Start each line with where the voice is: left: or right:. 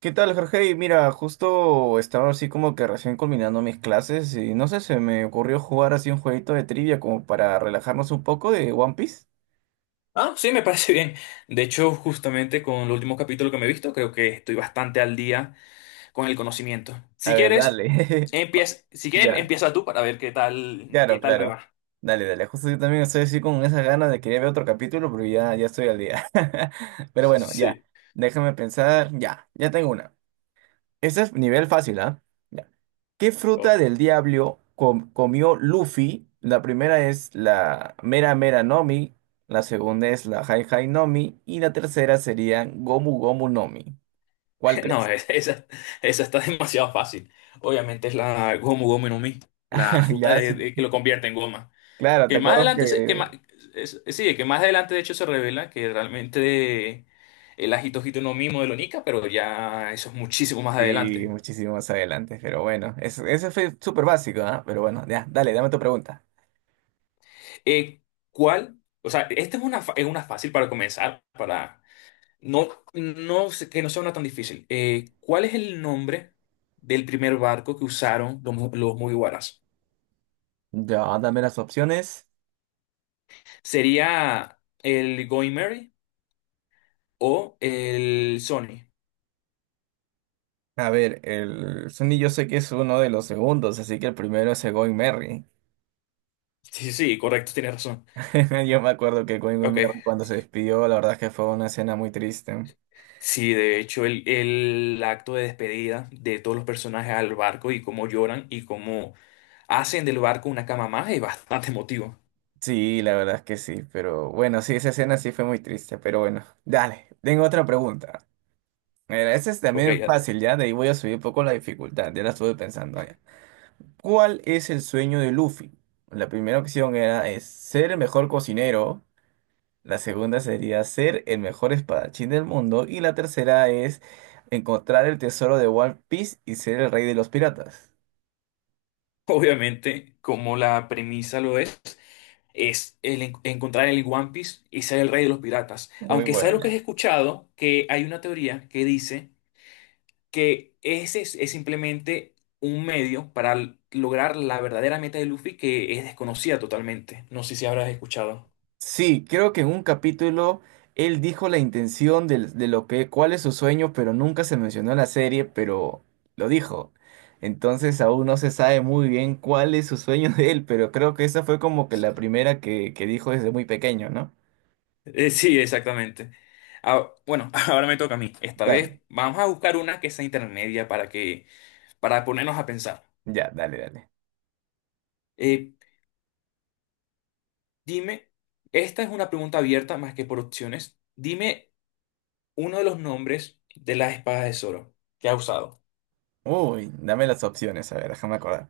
right: ¿Qué tal, Jorge? Y mira, justo estaba así como que recién culminando mis clases y no sé, se me ocurrió jugar así un jueguito de trivia como para relajarnos un poco de One Piece.
left: Ah, sí, me parece bien. De hecho, justamente con el último capítulo que me he visto, creo que estoy bastante al día con el conocimiento.
right: A
left: Si
right: ver,
left: quieres,
right: dale.
left: empieza, si quieres,
right: Ya,
left: empieza tú para ver qué tal, qué
right: claro,
left: tal me
right: claro.
left: va.
right: Dale, dale. Justo yo también estoy así con esas ganas de querer ver otro capítulo, pero ya, ya estoy al día. Pero
left: Sí,
right: bueno, ya.
left: sí,
right: Déjame pensar. Ya, ya tengo una. Este es nivel fácil, ¿ah? Ya. ¿Qué fruta
left: ok.
right: del diablo comió Luffy? La primera es la Mera Mera Nomi, la segunda es la Hai Hai Nomi y la tercera sería Gomu Gomu Nomi. ¿Cuál
left: No,
right: crees?
left: esa, esa está demasiado fácil. Obviamente es la Gomu Gomu no Mi, la fruta
right: Ya, sí,
left: que lo convierte en goma.
right: claro, te
left: Que más
right: acuerdas
left: adelante, se- que más,
right: que
left: es- sí, que más adelante de hecho se revela que realmente el Ajito Hito no Mi modelo Nika, pero ya eso es muchísimo más
right: sí,
left: adelante.
right: muchísimo más adelante, pero bueno, ese fue súper básico, ¿ah? Pero bueno, ya, dale, dame tu pregunta.
left: Eh, ¿Cuál? O sea, esta es una, es una fácil para comenzar, para no, que no sea una tan difícil. ¿Cuál es el nombre del primer barco que usaron los, los Mugiwaras?
right: Ya, dame las opciones.
left: ¿Sería el Going Mary o el Sony?
right: A ver, el Sunny yo sé que es uno de los segundos, así que el primero es el Going Merry.
left: Sí, sí, correcto, tienes razón.
right: Yo me acuerdo que Colin
left: Ok.
right: Wilmer cuando se despidió, la verdad es que fue una escena muy triste.
left: Sí, de hecho, el acto de despedida de todos los personajes al barco y cómo lloran y cómo hacen del barco una cama más es bastante emotivo.
right: Sí, la verdad es que sí, pero bueno, sí, esa escena sí fue muy triste, pero bueno, dale, tengo otra pregunta. Mira, esa es
left: Ok.
right: también fácil, ya, de ahí voy a subir un poco la dificultad, ya la estuve pensando ya. ¿Cuál es el sueño de Luffy? La primera opción era es ser el mejor cocinero, la segunda sería ser el mejor espadachín del mundo y la tercera es encontrar el tesoro de One Piece y ser el rey de los piratas.
left: Obviamente, como la premisa lo es el encontrar el One Piece y ser el rey de los piratas.
right: Muy
left: Aunque sabes lo que has
right: buena.
left: escuchado, que hay una teoría que dice que es simplemente un medio para lograr la verdadera meta de Luffy que es desconocida totalmente. No sé si habrás escuchado.
right: Sí, creo que en un capítulo él dijo la intención de, lo que, cuál es su sueño, pero nunca se mencionó en la serie, pero lo dijo. Entonces aún no se sabe muy bien cuál es su sueño de él, pero creo que esa fue como que la primera que dijo desde muy pequeño, ¿no?
left: Sí, exactamente. Ah, bueno, ahora me toca a mí. Esta vez
right: Dale,
left: vamos a buscar una que sea intermedia para ponernos a pensar.
right: ya, dale, dale.
left: Eh, Dime, esta es una pregunta abierta más que por opciones. Dime uno de los nombres de las espadas de Zoro que ha usado.
right: Uy, dame las opciones, a ver, déjame acordar.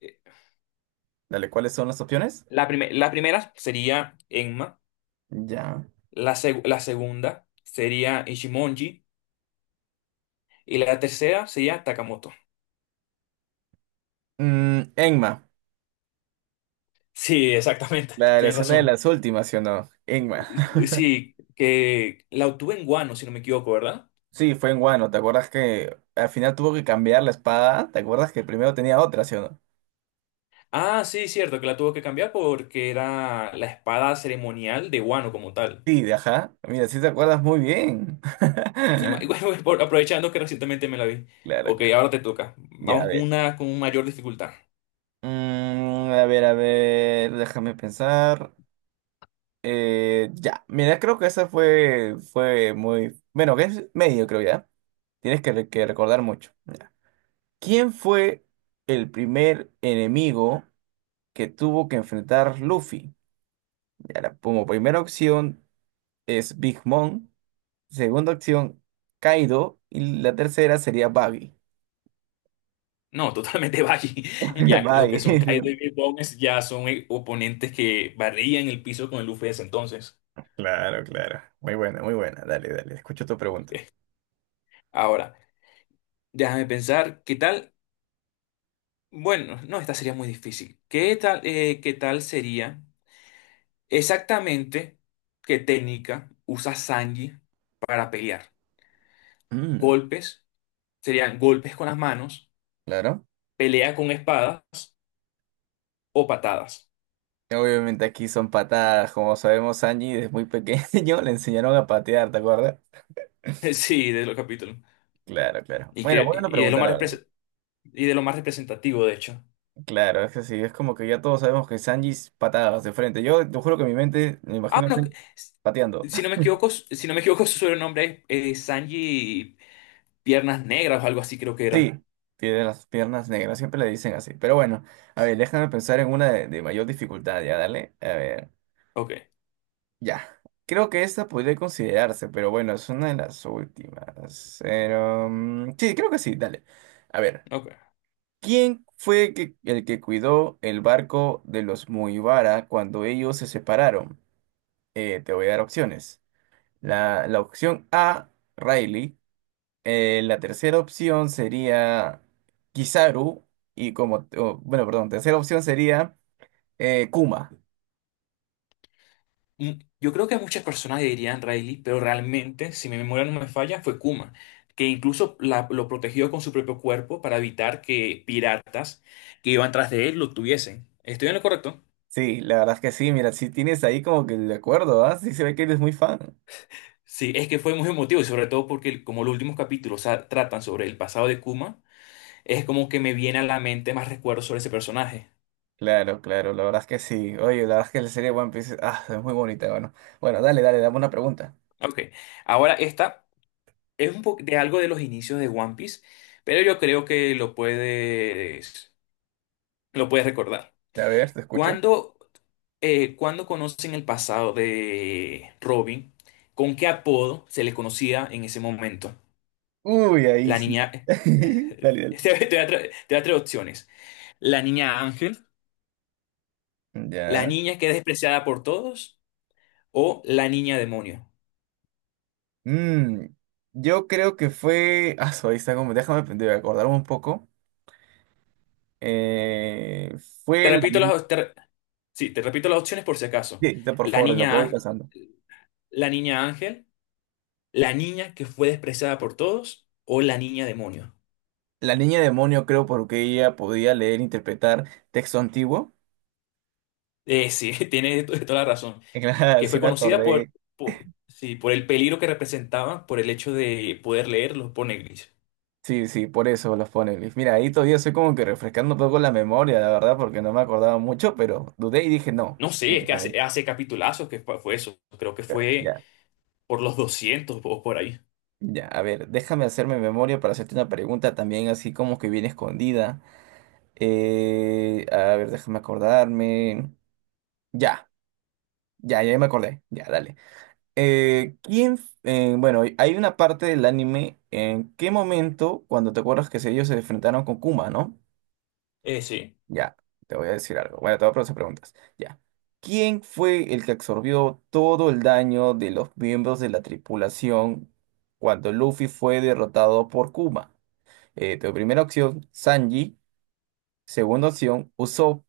left: Eh,
right: Dale, ¿cuáles son las opciones?
left: La primera sería Enma,
right: Ya.
left: la segunda sería Ichimonji y la tercera sería Takamoto.
right: Mm, Enma,
left: Sí, exactamente,
right: la
left: tienes
right: escena de
left: razón.
right: las últimas, ¿sí o no? Enma.
left: Sí, que la obtuve en Guano, si no me equivoco, ¿verdad?
right: Sí, fue en Wano. ¿Te acuerdas que al final tuvo que cambiar la espada? ¿Te acuerdas que primero tenía otra, sí o no?
left: Ah, sí, cierto, que la tuvo que cambiar porque era la espada ceremonial de Guano como tal.
right: Sí, de ajá. Mira, sí te acuerdas muy bien.
left: Sí, y bueno, aprovechando que recientemente me la vi.
right: Claro,
left: Ok,
right: claro.
left: ahora te toca.
right: Ya, a
left: Vamos con
right: ver.
left: una con mayor dificultad.
right: Mm, a ver, déjame pensar. Ya, mira, creo que esa fue, fue muy... Bueno, que es medio, creo ya. Tienes que, que recordar mucho. Ya. ¿Quién fue el primer enemigo que tuvo que enfrentar Luffy? Ya, la- como primera opción. Es Big Mom. Segunda opción, Kaido. Y la tercera sería Baggy.
left: No, totalmente Valle. Ya lo que
right: Baggy.
left: son Kai David Bones ya son oponentes que barrían el piso con el Luffy de ese entonces.
right: Claro, claro. Muy buena, muy buena. Dale, dale. Escucho tu pregunta.
left: Ahora, déjame pensar, ¿qué tal? Bueno, no, esta sería muy difícil. ¿Qué tal sería exactamente qué técnica usa Sanji para pelear?
right: Mm,
left: ¿Golpes? ¿Serían golpes con las manos?
right: claro.
left: ¿Pelea con espadas o patadas?
right: Obviamente aquí son patadas, como sabemos, Sanji desde muy pequeño le enseñaron a patear, ¿te acuerdas?
left: Sí, de los capítulos.
right: Claro, claro.
left: Y,
right: Bueno,
left: que,
right: buena
left: y, de lo
right: pregunta, la
left: más
right: verdad.
left: repres- y de lo más representativo, de hecho.
right: Claro, es que sí, es como que ya todos sabemos que Sanji es patadas de frente. Yo te juro que mi mente me
left: Ah,
right: imagino a
left: bueno,
right: Sanji pateando.
left: si no me equivoco, su sobrenombre es Sanji Piernas Negras o algo así creo que
right: Sí,
left: era.
right: tiene las piernas negras, siempre le dicen así. Pero bueno, a ver, déjame pensar en una de mayor dificultad, ya, dale. A ver,
left: Ok,
right: ya. Creo que esta podría considerarse, pero bueno, es una de las últimas. Pero, mm, sí, creo que sí, dale. A ver,
left: ok.
right: ¿quién fue el que cuidó el barco de los Mugiwara cuando ellos se separaron? Te voy a dar opciones. La opción A, Riley. La tercera opción sería Kizaru y como, o, bueno, perdón, tercera opción sería Kuma.
left: Mm, yo creo que muchas personas dirían Riley, pero realmente, si mi memoria no me falla, fue Kuma, que incluso lo protegió con su propio cuerpo para evitar que piratas que iban tras de él lo tuviesen. ¿Estoy en lo correcto?
right: Sí, la verdad es que sí, mira, si tienes ahí como que de acuerdo, ¿ah? Sí se ve que eres muy fan.
left: Sí, es que fue muy emotivo, y sobre todo porque como los últimos capítulos tratan sobre el pasado de Kuma, es como que me viene a la mente más recuerdos sobre ese personaje.
right: Claro, claro, la verdad es que sí. Oye, la verdad es que la serie One Piece, ah, es muy bonita, bueno. Bueno, dale, dale, dame una pregunta.
left: Ok, ahora esta es un poco de algo de los inicios de One Piece, pero yo creo que lo puedes recordar.
right: A ver, te escucho.
left: Cuando, cuando conocen el pasado de Robin, ¿con qué apodo se le conocía en ese momento?
right: Uy, ahí
left: La
right: sí.
left: niña...
right: Dale, dale.
left: Te voy a te voy a traer opciones. La niña Ángel, la
right: Ya.
left: niña que es despreciada por todos o la niña demonio.
right: Mm, yo creo que fue. Ah, su, ahí está como. Déjame de acordarme un poco. Eh,
left: Te
right: fue la...
left: repito
right: ni-
left: las, te re- sí, te repito las opciones por si acaso.
right: Sí, sí, por
left: La
right: favor, de lo que
left: niña,
right: voy
left: ángel-
right: pasando.
left: la niña ángel, la niña que fue despreciada por todos o la niña demonio.
right: La niña demonio creo porque ella podía leer e interpretar texto antiguo.
left: Sí, toda la razón.
right: Claro,
left: Que fue
right: sí me
left: conocida por,
right: acordé.
left: por, sí, por el peligro que representaba, por el hecho de poder leer los poneglyphs.
right: Sí, sí, por eso los pone Luis. Mira, ahí todavía estoy como que refrescando un poco la memoria, la verdad, porque no me acordaba mucho, pero dudé y dije no.
left: No sé, es que
right: Directamente.
left: hace capitulazos que fue eso. Creo que
right: Pero
left: fue
right: ya,
left: por los 200 o por ahí.
right: ya. A ver, déjame hacerme memoria para hacerte una pregunta también así como que bien escondida. A ver, déjame acordarme. Ya, ya, ya me acordé. Ya, dale. ¿Quién, bueno, hay una parte del anime en qué momento, cuando te acuerdas que ellos se enfrentaron con Kuma, ¿no?
left: Sí.
right: Ya, te voy a decir algo. Bueno, te voy a hacer preguntas. Ya. ¿Quién fue el que absorbió todo el daño de los miembros de la tripulación cuando Luffy fue derrotado por Kuma? Tu primera opción, Sanji. Segunda opción, Usopp.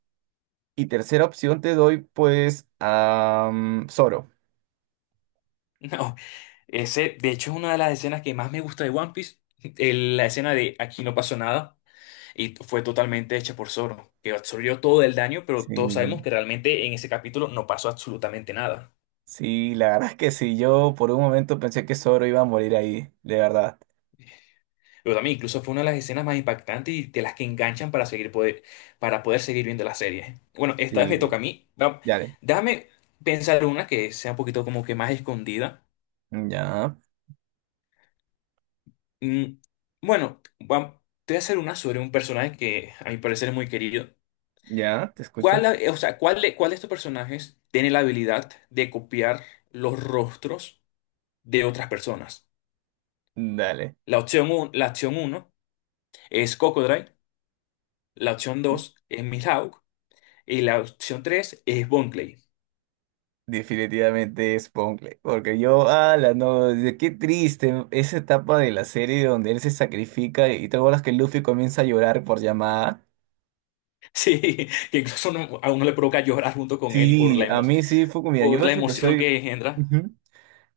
right: Y tercera opción te doy, pues, a mm, Zoro.
left: No, ese, de hecho, es una de las escenas que más me gusta de One Piece. La escena de aquí no pasó nada y fue totalmente hecha por Zoro, que absorbió todo el daño, pero todos sabemos
right: Sí.
left: que realmente en ese capítulo no pasó absolutamente nada.
right: Sí, la verdad es que sí, yo por un momento pensé que Zoro iba a morir ahí, de verdad.
left: Pero también incluso fue una de las escenas más impactantes y de las que enganchan para poder seguir viendo la serie. Bueno, esta vez me toca
right: Sí,
left: a mí.
right: dale.
left: Déjame pensar una que sea un poquito como que más escondida.
right: Ya,
left: Mm, bueno, te voy a hacer una sobre un personaje que a mi parecer es muy querido.
right: ya, te
left: ¿Cuál,
right: escucho.
left: ha- o sea, cuál de estos personajes tiene la habilidad de copiar los rostros de otras personas?
right: Dale.
left: La opción uno es Cocodrile, la opción 2 es Mihawk y la opción 3 es Bonclay.
right: Definitivamente es Poncle, porque yo, ala, no, qué triste esa etapa de la serie donde él se sacrifica y te acuerdas que Luffy comienza a llorar por llamada.
left: Sí, que incluso a uno le provoca llorar junto con él
right: Sí, a mí sí fue como, mira, yo
left: por la
right: eso que
left: emoción
right: soy.
left: que engendra.
right: Ujú.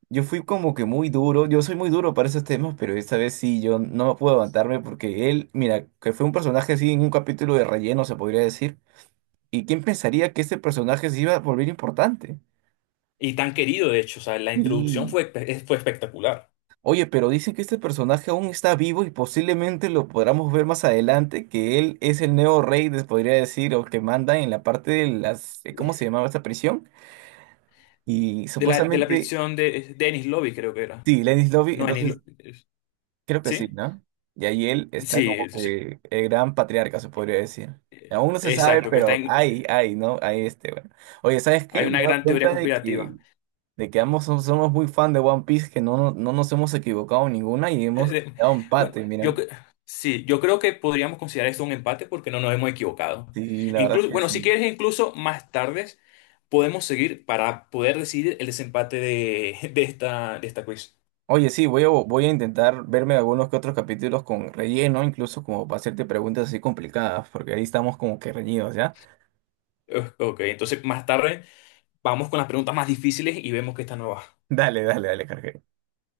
right: Yo fui como que muy duro, yo soy muy duro para esos temas, pero esta vez sí, yo no puedo levantarme porque él, mira, que fue un personaje así en un capítulo de relleno, se podría decir. ¿Y quién pensaría que este personaje se iba a volver importante?
left: Y tan querido, de hecho, o sea, la introducción
right: Y,
left: fue, fue espectacular.
right: oye, pero dice que este personaje aún está vivo y posiblemente lo podamos ver más adelante, que él es el nuevo rey, les podría decir, o que manda en la parte de las, ¿cómo se llamaba esta prisión? Y
left: De de la
right: supuestamente,
left: prisión de Dennis Lobby, creo que era.
right: sí, Lenny's Lobby,
left: No, Dennis
right: entonces...
left: Lobby.
right: Creo que sí,
left: ¿Sí?
right: ¿no? Y ahí él está
left: Sí,
right: como
left: sí, sí.
right: que el gran patriarca, se podría decir. Aún no se sabe,
left: Exacto, que está
right: pero
left: en,
right: hay, ¿no? Hay este, bueno. Oye, ¿sabes
left: hay
right: qué? Me he
left: una
right: dado
left: gran teoría
right: cuenta
left: conspirativa.
right: de que ambos somos muy fan de One Piece, que no, no, no nos hemos equivocado en ninguna y hemos
left: De-
right: dado
left: bueno,
right: empate,
left: yo
right: mira.
left: cre- sí, yo creo que podríamos considerar esto un empate porque no nos hemos equivocado.
right: Sí, la verdad es
left: Incluso,
right: que
left: bueno, si
right: sí.
left: quieres, incluso más tarde podemos seguir para poder decidir el desempate de de esta quiz.
right: Oye, sí, voy a, voy a intentar verme algunos que otros capítulos con relleno, incluso como para hacerte preguntas así complicadas, porque ahí estamos como que reñidos, ¿ya?
left: Ok, entonces más tarde vamos con las preguntas más difíciles y vemos que está nueva.
right: Dale, dale, dale, Jorge.